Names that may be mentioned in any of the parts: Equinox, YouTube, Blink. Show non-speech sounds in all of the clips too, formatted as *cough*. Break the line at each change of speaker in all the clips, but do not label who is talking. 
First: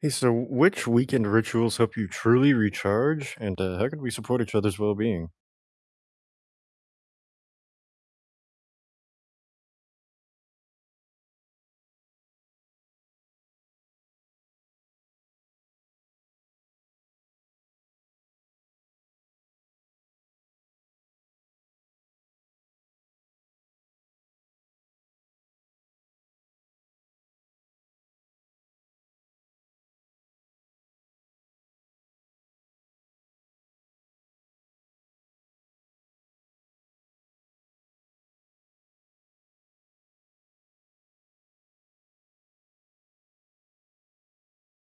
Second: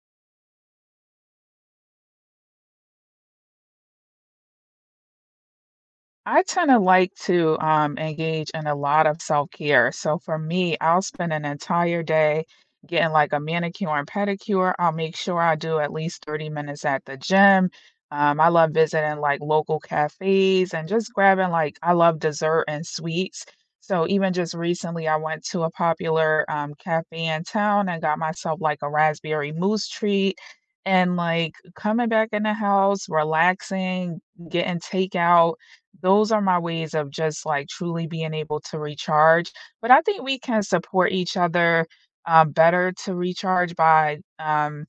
Hey, so which weekend rituals help you truly recharge, and how can we support each other's well-being?
I tend to like to engage in a lot of self-care. So for me, I'll spend an entire day getting like a manicure and pedicure. I'll make sure I do at least 30 minutes at the gym. I love visiting like local cafes and just grabbing like I love dessert and sweets. So even just recently, I went to a popular cafe in town and got myself like a raspberry mousse treat. And like coming back in the house, relaxing, getting takeout, those are my ways of just like truly being able to recharge. But I think we can support each other better to recharge by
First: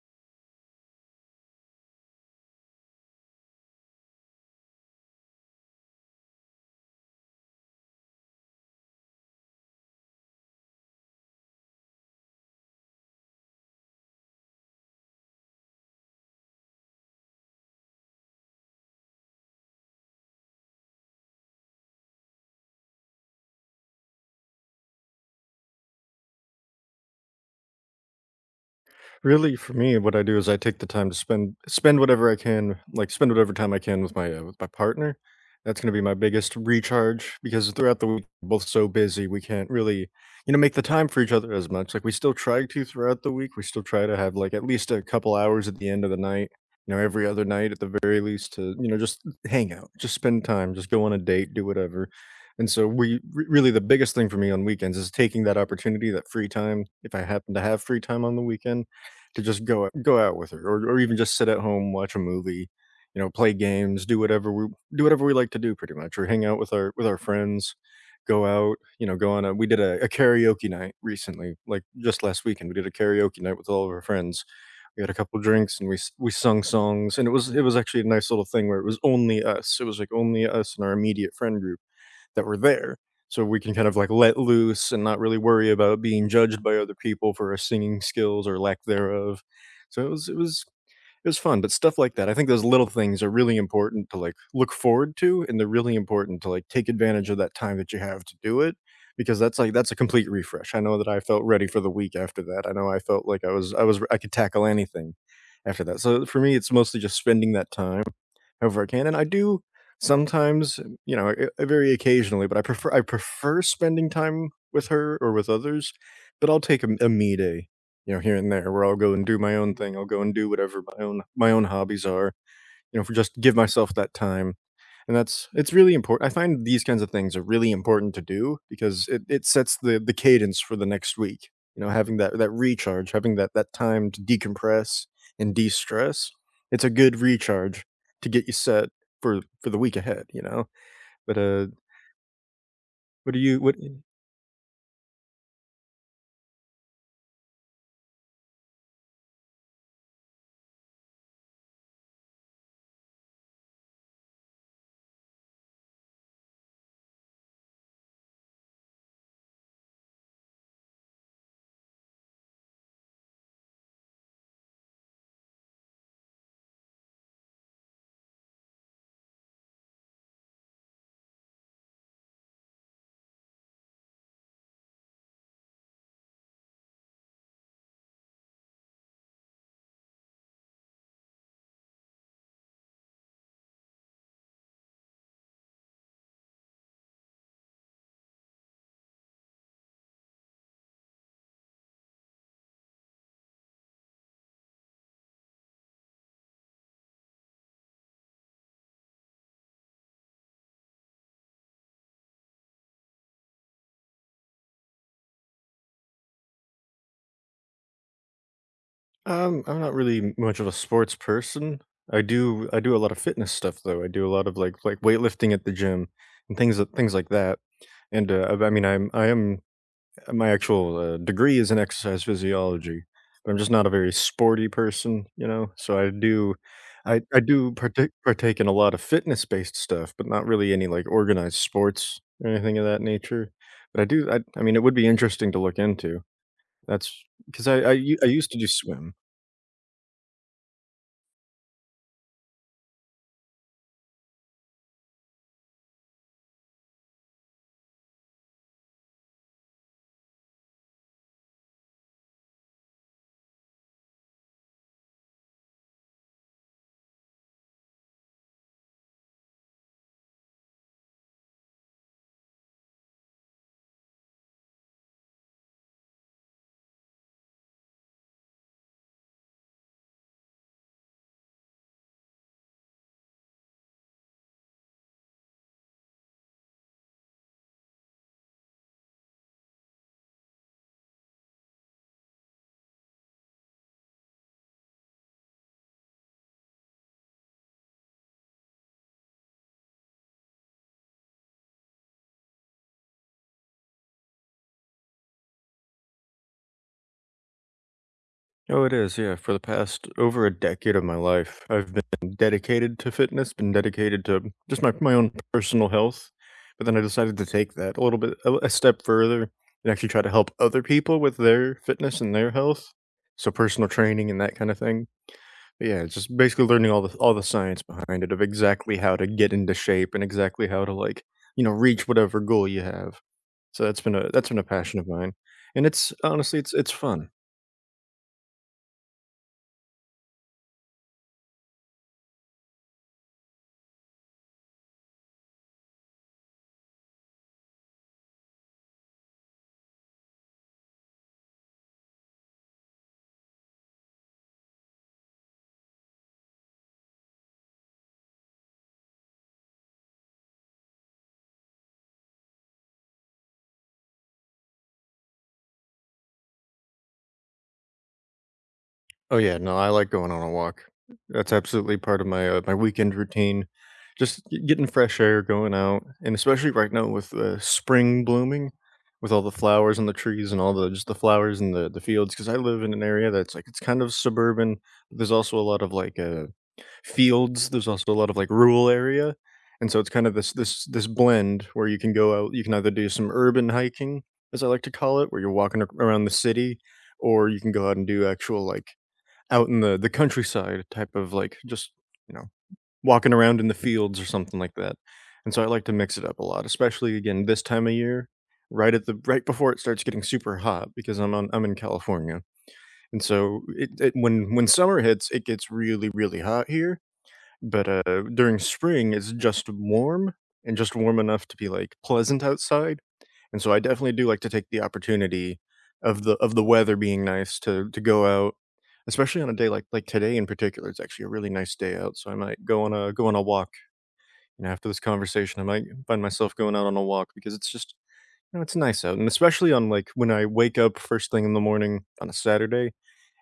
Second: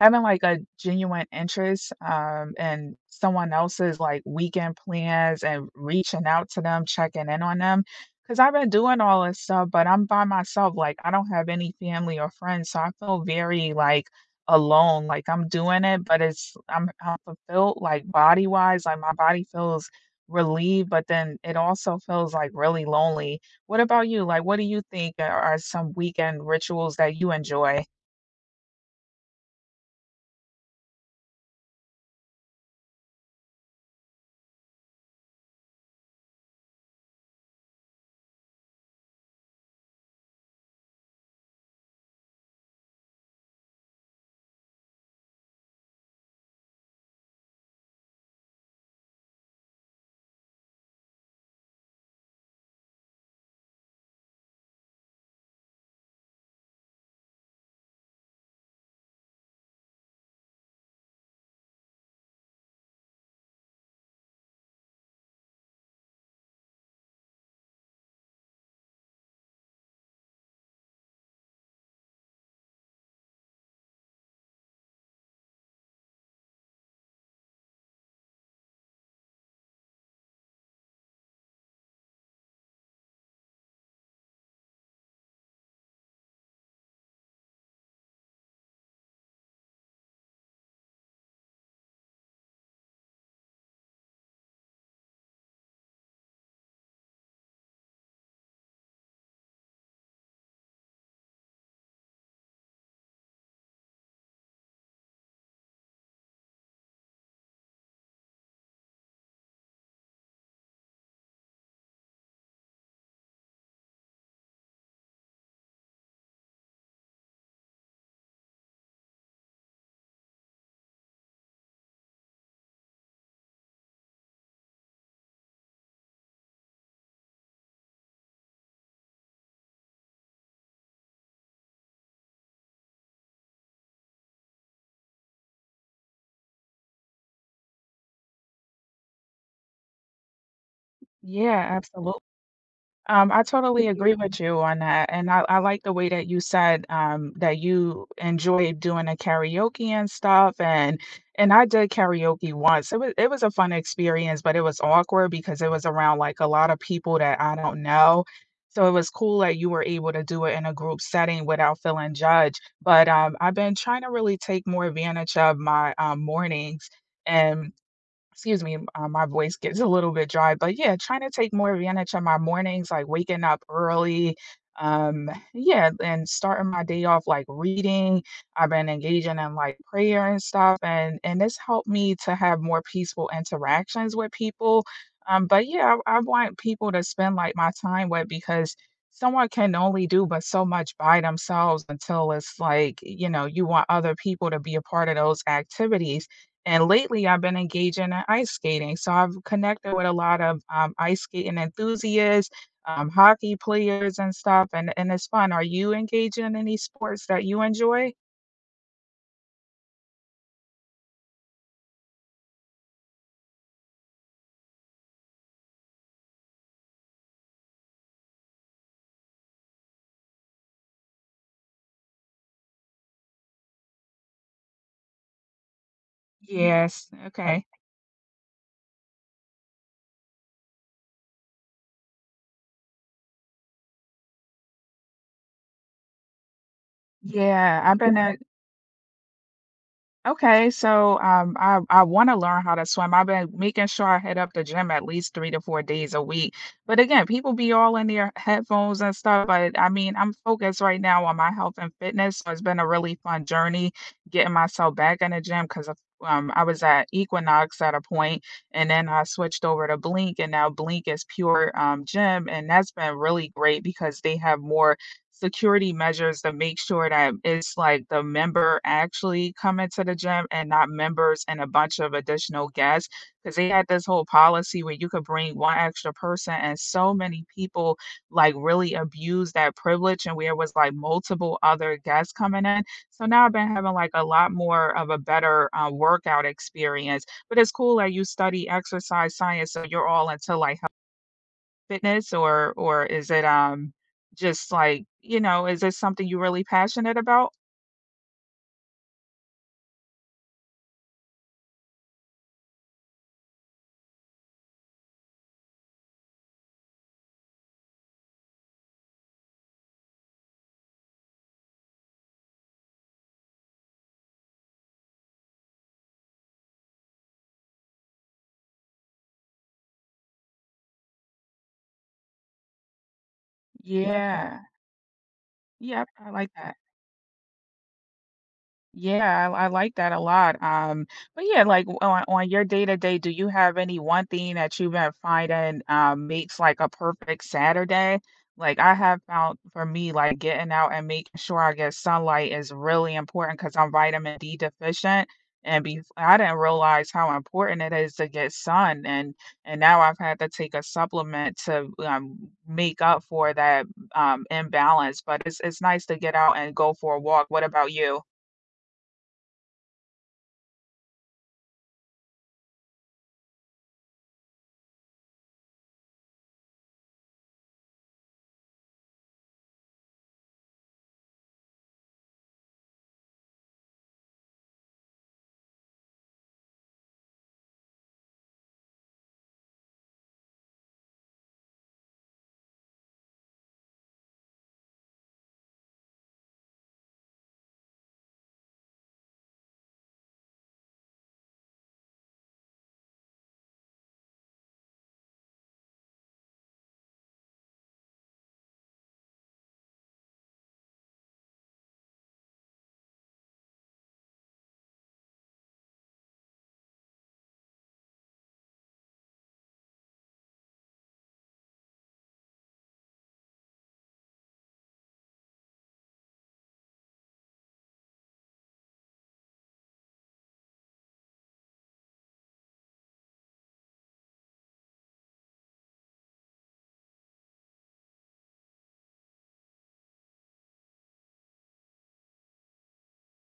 having, like, a genuine interest, in someone else's, like, weekend plans and reaching out to them, checking in on them. Because 'cause I've been doing all this stuff, but I'm by myself, like, I don't have any family or friends, so I feel very, like, alone, like, I'm doing it, but it's I'm fulfilled, like, body-wise, like, my body feels relieved, but then it also feels, like, really lonely. What about you? Like, what do you think are some weekend rituals that you enjoy?
Really, for me, what I do is I take the time to spend whatever I can, like spend whatever time I can with my partner. That's going to be my biggest recharge because throughout the week we're both so busy we can't really, you know, make the time for each other as much. Like we still try to throughout the week. We still try to have like at least a couple hours at the end of the night, you know, every other night at the very least to, you know, just hang out, just spend time, just go on a date, do whatever. And so really the biggest thing for me on weekends is taking that opportunity, that free time, if I happen to have free time on the weekend to just go out with her or even just sit at home, watch a movie, you know, play games, do whatever we like to do pretty much or hang out with our friends, go out, you know, go on a we did a karaoke night recently, like just last weekend. We did a karaoke night with all of our friends. We had a couple drinks and we sung songs and it was actually a nice little thing where it was only us. It was like only us and our immediate friend group that were there. So we can kind of like let loose and not really worry about being judged by other people for our singing skills or lack thereof. So it was fun, but stuff like that. I think those little things are really important to like look forward to, and they're really important to like take advantage of that time that you have to do it because that's a complete refresh. I know that I felt ready for the week after that. I know I felt like I could tackle anything after that. So for me it's mostly just spending that time however I can, and I do sometimes, you know, very occasionally, but I prefer spending time with her or with others, but I'll take a me day, you know, here and there, where I'll go and do my own thing. I'll go and do whatever my own hobbies are, you know, for just give myself that time and that's it's really important. I find these kinds of things are really important to do because it sets the cadence for the next week. You know, having that recharge, having that time to decompress and de stress, it's a good recharge to get you set for the week ahead. You know, but
Yeah, absolutely.
what do
I
you what?
totally agree with you on that. And I like the way that you said that you enjoy doing the karaoke and stuff. And I did karaoke once. It was a fun experience, but it was awkward because it was around like a lot of people that I don't know. So it was cool that you were able to do it in a group setting without feeling judged. But I've been trying to really take more advantage of my mornings. And excuse me, my voice gets a little bit dry, but yeah, trying to take more advantage of my mornings, like waking up early. Yeah, and starting my day off like reading. I've been engaging in like prayer and stuff, and this helped me to have more peaceful interactions with people. But yeah, I want people to spend like my time with because someone can only do but so much by themselves until it's like, you know, you want other people to be a part of those activities. And lately, I've been engaging in ice skating. So I've connected with a lot of ice skating enthusiasts, hockey players, and stuff. And it's fun. Are you engaging in any sports that you enjoy?
I'm not really much of a sports person. I do a lot of fitness stuff though. I do a lot of like weightlifting at the gym and things like that, and I mean, I am my actual degree is in exercise physiology, but I'm just not a very sporty person, you know. So I do,
Yes.
I
Okay.
do partake in a lot of fitness based stuff, but not really any like organized sports or anything of that nature. But I do, I mean, it would be interesting to look into. That's because
Yeah, I've been.
I
Yeah.
used to do swim.
Okay, so I want to learn how to swim. I've been making sure I hit up the gym at least 3 to 4 days a week. But again, people be all in their headphones and stuff. But I mean, I'm focused right now on my health and fitness. So it's been a really fun journey getting myself back in the gym because I was at Equinox at a point, and then I switched over to Blink, and now Blink is pure gym, and that's been really great because they have more security measures to make sure that it's like the member actually coming to the gym and not members and a bunch of additional guests. Because they had this whole policy where you could bring one extra person, and so many people like really abused that privilege, and where it was like multiple other guests coming in. So now I've been having like a lot more of a better workout experience. But it's cool that you study exercise science, so you're all into like fitness or is it just like, you know, is it something you're really passionate about?
Oh, it is, yeah. For the past over a decade of my life, I've been dedicated to fitness, been dedicated to just my own personal health. But then I decided to take that a little bit a step further and actually try to help other people with their fitness and their health. So personal training and that kind of thing. But yeah, it's just basically learning all the science behind it of exactly how to get into shape and exactly how to like, you know, reach whatever goal you have. So
Yeah.
that's been
Yeah.
a passion of mine. And
Yep,
it's
I like
honestly
that.
it's fun.
Yeah, I like that a lot, but yeah, like, on your day-to-day, do you have any one thing that you've been finding, makes, like, a perfect Saturday? Like, I have found for me, like, getting out and making sure I get sunlight is really important because 'cause I'm vitamin D deficient, and bef I didn't realize how important it is to get sun, and now I've had to take a supplement to, make up for that, imbalance, but it's nice to get out and go for a walk. What about you?
Oh yeah, no, I like going on a walk. That's absolutely part of my, my weekend routine. Just g getting fresh air, going out, and especially right now with, spring blooming, with all the flowers on the trees and all the just the flowers in the fields. Because I live in an area that's, like, it's kind of suburban. But there's also a lot of, like, fields. There's also a lot of, like, rural area, and so it's kind of this this blend where you can go out. You can either do some urban hiking, as I like to call it, where you're walking ar around the city, or you can go out and do actual, like, out in the countryside type of, like, just, you know, walking around in the fields or something like that, and so I like to mix it up a lot, especially, again, this time of year, right at the right before it starts getting super hot because I'm in California, and so it when summer hits, it gets really, really hot here, but, during spring, it's just warm and just warm enough to be, like, pleasant outside, and so I definitely do like to take the opportunity of the weather being nice to go out, especially on a day like today in particular. It's actually a really nice day out, so I might go on a walk, and after this conversation, I might find myself going out on a walk because it's just, you know, it's nice out, and especially on, like, when I wake up first thing in the morning on a Saturday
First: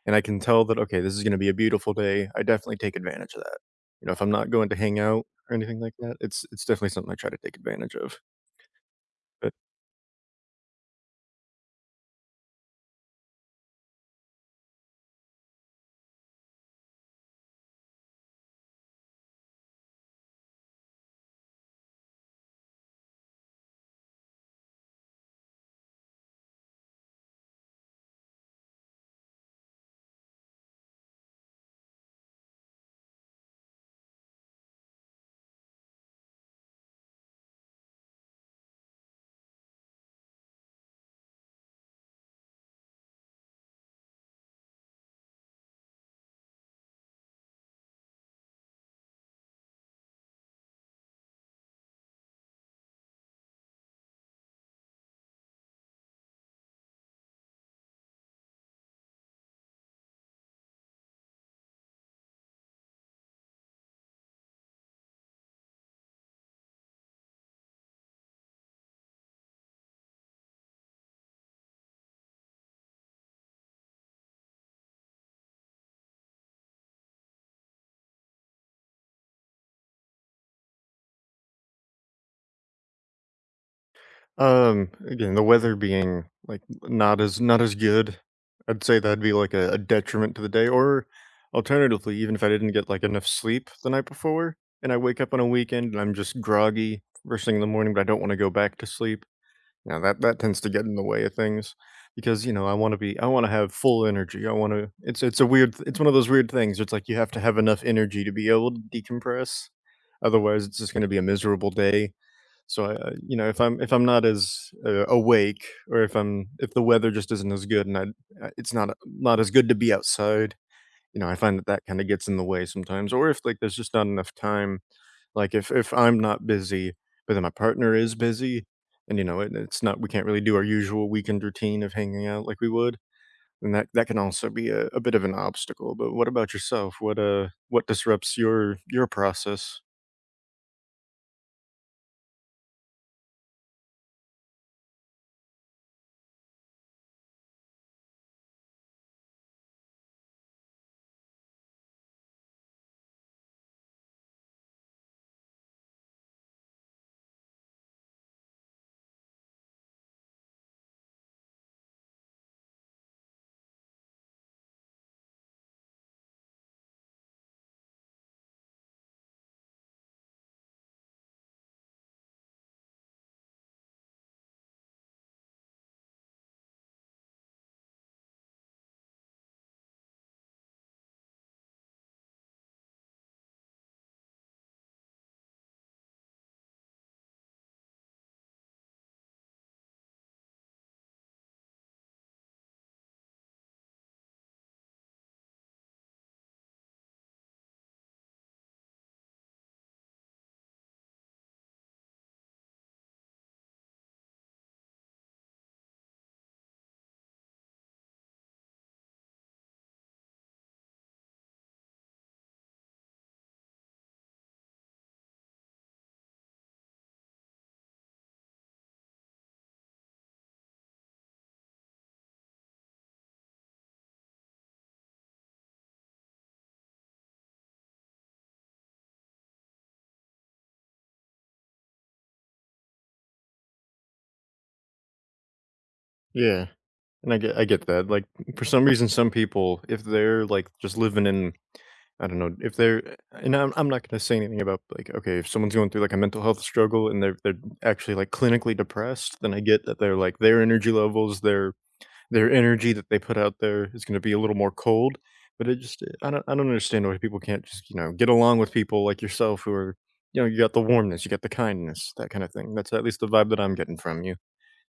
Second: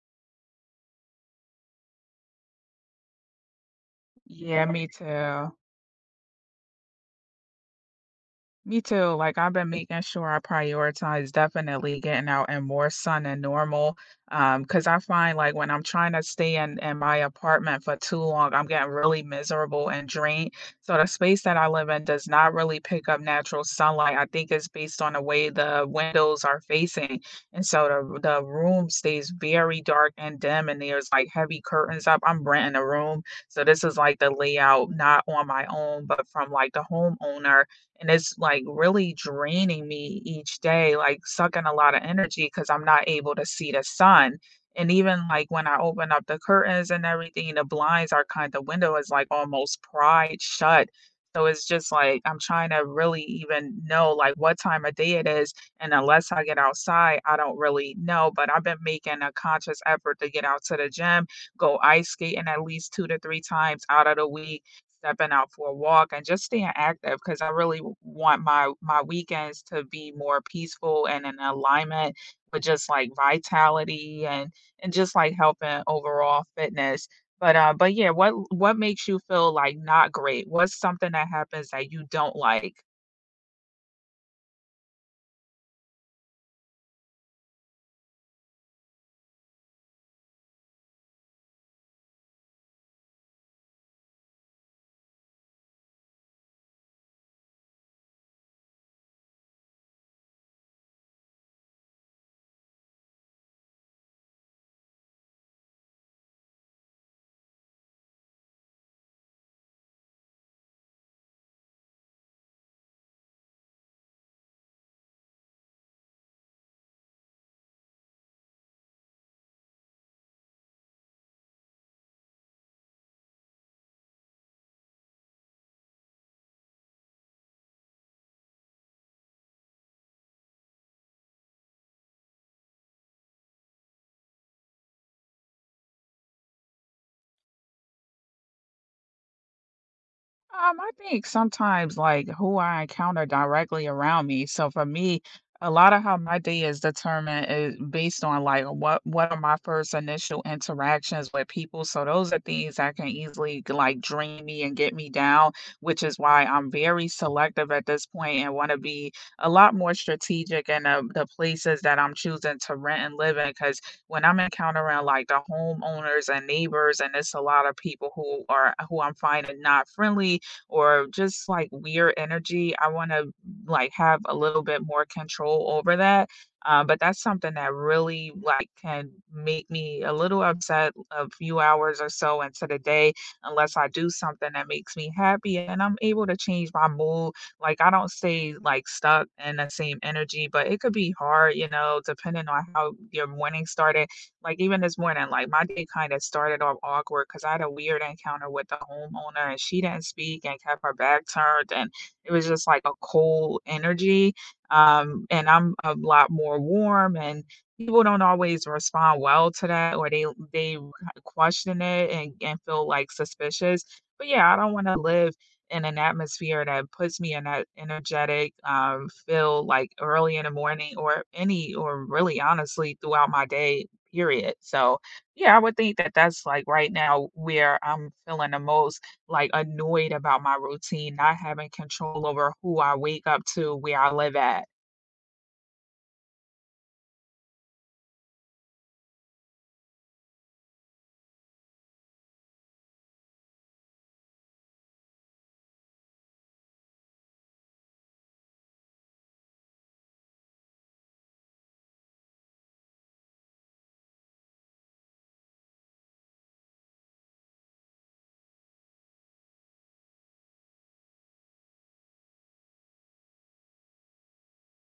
and I can tell that, okay, this is gonna be a beautiful day, I definitely take advantage of that. You know, if I'm not
Yeah,
going to
me
hang out
too.
or anything like that, it's definitely something I try to take advantage of.
Me too. Like I've
But,
been making sure I prioritize definitely getting out and more sun than normal. Because I find like when I'm trying to stay in my apartment for too long, I'm getting really miserable and drained. So the space that I live in does not really pick up natural sunlight. I think it's based on the way the windows are facing. And so the room stays very dark and dim and there's like heavy curtains up. I'm renting a room. So this is like the layout, not on my own, but from like the homeowner, and it's like really draining me each day, like sucking a lot of energy because I'm not able to see the sun. And even like when I open up the curtains and everything, the blinds are kind the window is like almost pried shut. So it's just like I'm trying to really even know like what time of day it is. And unless I get outside, I don't really know. But I've been making a conscious effort to get out to the gym, go ice skating at least two to three times out of the week, stepping out for a walk and just staying active because I really want my my weekends to be more peaceful and in alignment with just like vitality and just like helping overall fitness. But yeah, what makes you feel like not great? What's something that happens that you don't like?
again, the weather being, like, not as good, I'd say that'd be, like, a detriment to the day, or alternatively, even if I didn't get, like, enough sleep the night before, and I wake up on a weekend and I'm just groggy first thing in the morning, but I don't wanna go back to sleep. Now that tends to get in the way of things because, you know, I wanna have full energy. I wanna It's a weird, it's one of those weird things. It's like you have to have enough energy to be able to decompress. Otherwise, it's just gonna be a miserable day. So I, you know, if I'm not as, awake or if I'm if the weather just isn't as good and I, it's not as good to be outside, you know, I find that kinda gets in the way sometimes. Or if, like, there's just not enough time, like, if I'm not busy, but then my partner is busy, and, you know, it's not, we can't really do our usual weekend routine of hanging out like we would, and that can also be a bit of an obstacle, but what about yourself? What disrupts your process?
I think sometimes like who I encounter directly around me. So for me, a lot of how my day is determined is based on like what are my first initial interactions with people. So those are things that can easily like drain me and get me down, which is why I'm very selective at this point and want to be a lot more strategic in the places that I'm choosing to rent and live in. Because when I'm encountering like the homeowners and neighbors, and it's a lot of people who are who I'm finding not friendly or just like weird energy. I want to like have a little bit more control over that. But that's something that really like can make me a little upset a few hours or so into the day unless I do something that makes me happy and I'm able to change my mood. Like I don't stay like stuck in the same energy, but it could be hard, you know, depending on how your morning started, like even this morning, like my day kind of started off awkward because I had a weird encounter with the homeowner and she didn't speak and kept her back turned and it was just like a cold energy. And I'm a lot more warm and people don't always respond well to that or they question it and feel like suspicious. But yeah, I don't want to live in an atmosphere that puts me in that energetic feel like early in the morning or any or really honestly throughout my day period. So, yeah, I would think that that's like right now where I'm feeling the most like annoyed about my routine, not having control over who I wake up to, where I live at.
Yeah, and I get that, like, for some reason, some people, if they're, like, just living in, I don't know, if they're, and I'm not gonna say anything about, like, okay, if someone's going through, like, a mental health struggle and they're actually, like, clinically depressed, then I get that they're like, their energy that they put out there is gonna be a little more cold, but it just, I don't, understand why people can't just, you know, get along with people like yourself who are, you know, you got the warmness, you got the kindness, that kinda thing. That's at least the vibe that I'm getting from you.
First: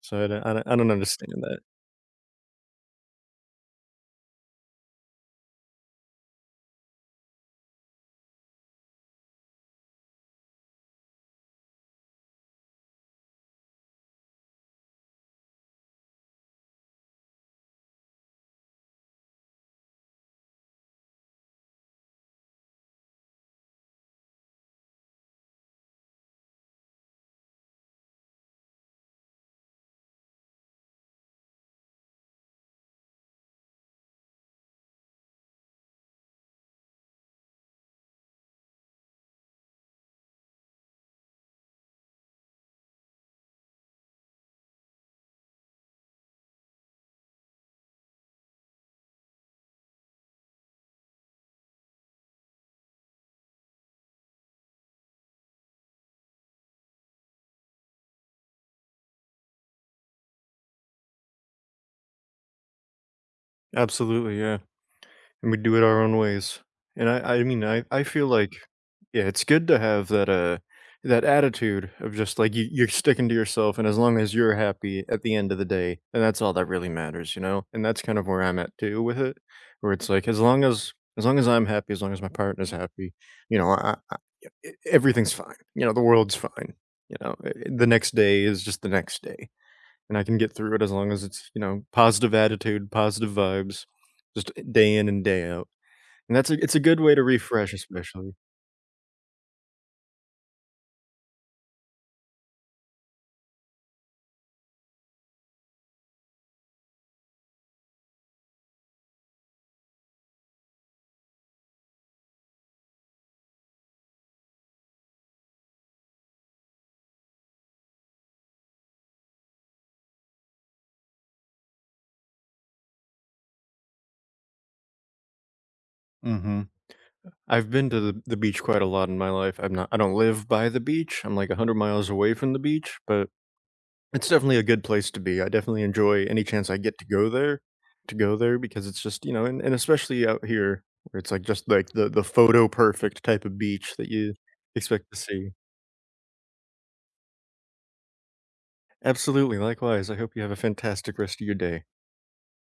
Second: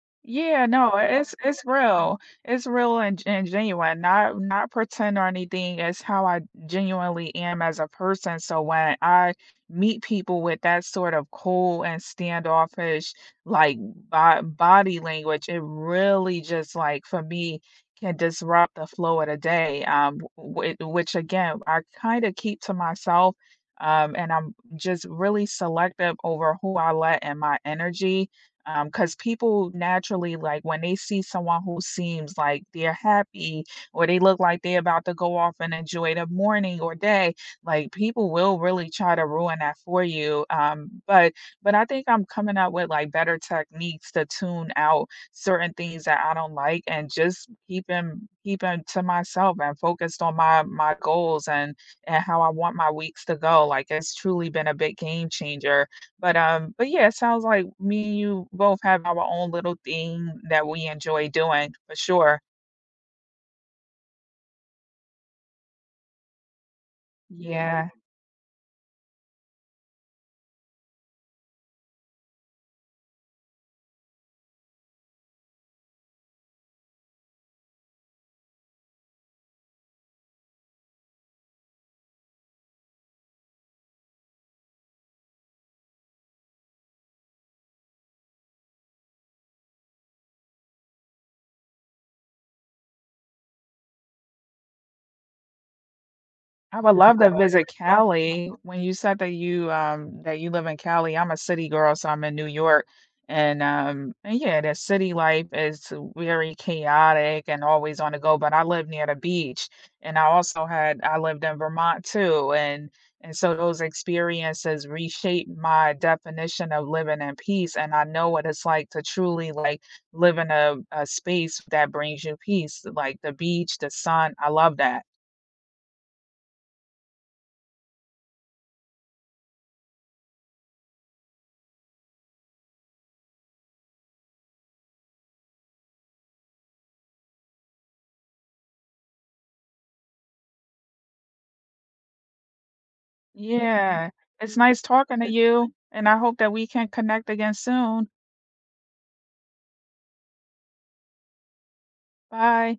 So I don't,
Yeah, no,
understand that.
it's real. It's real and genuine. Not not pretend or anything. It's how I genuinely am as a person. So when I meet people with that sort of cold and standoffish like bo body language, it really just like for me can disrupt the flow of the day. Which again, I kind of keep to myself. And I'm just really selective over who I let in my energy cause people naturally, like, when they see someone who seems like they're happy or they look like they're about to go off and enjoy the morning or day, like, people will really try to ruin that for you. But I think I'm coming up with, like, better techniques to tune out certain things that I don't like and just keeping to myself and focused on my my goals and how I want my weeks to go. Like, it's truly been a big game changer. But yeah, it sounds like me and you both have our own little thing that we enjoy doing for sure.
Absolutely, yeah. And we do it our own ways. And I mean,
Yeah.
I feel like, yeah, it's good to have that, that attitude of just like you, you're sticking to yourself, and as long as you're happy at the end of the day, and that's all that really matters, you know. And that's kind of where I'm at too with it, where it's like as long as I'm happy, as long as my partner's happy, you know, everything's fine. You know, the world's fine. You know, the next day is just the next day and I can get through it as long as it's, you know, positive attitude, positive vibes, just day in and day out. And that's a it's a
I would
good way
love
to
to visit
refresh, especially.
Cali. *laughs* When you said that you live in Cali, I'm a city girl, so I'm in New York. And yeah, the city life is very chaotic and always on the go, but I live near the beach and I also had I lived in Vermont too and so those experiences reshaped my definition of living in peace and I know what it's like to truly like live in a space that brings you peace, like the beach, the sun. I love that.
Mhm. I've been to the beach quite a lot in my life. I don't live by the beach. I'm like 100 miles away from the beach, but it's definitely a good place to be. I definitely enjoy any chance I get to go there because it's just, you know, and especially out here where it's like just like the photo perfect type of beach
Yeah.
that you
It's nice
expect to
talking to
see.
you, and I hope that we can connect again soon.
Absolutely. Likewise. I hope you have a fantastic rest of your day.
Bye.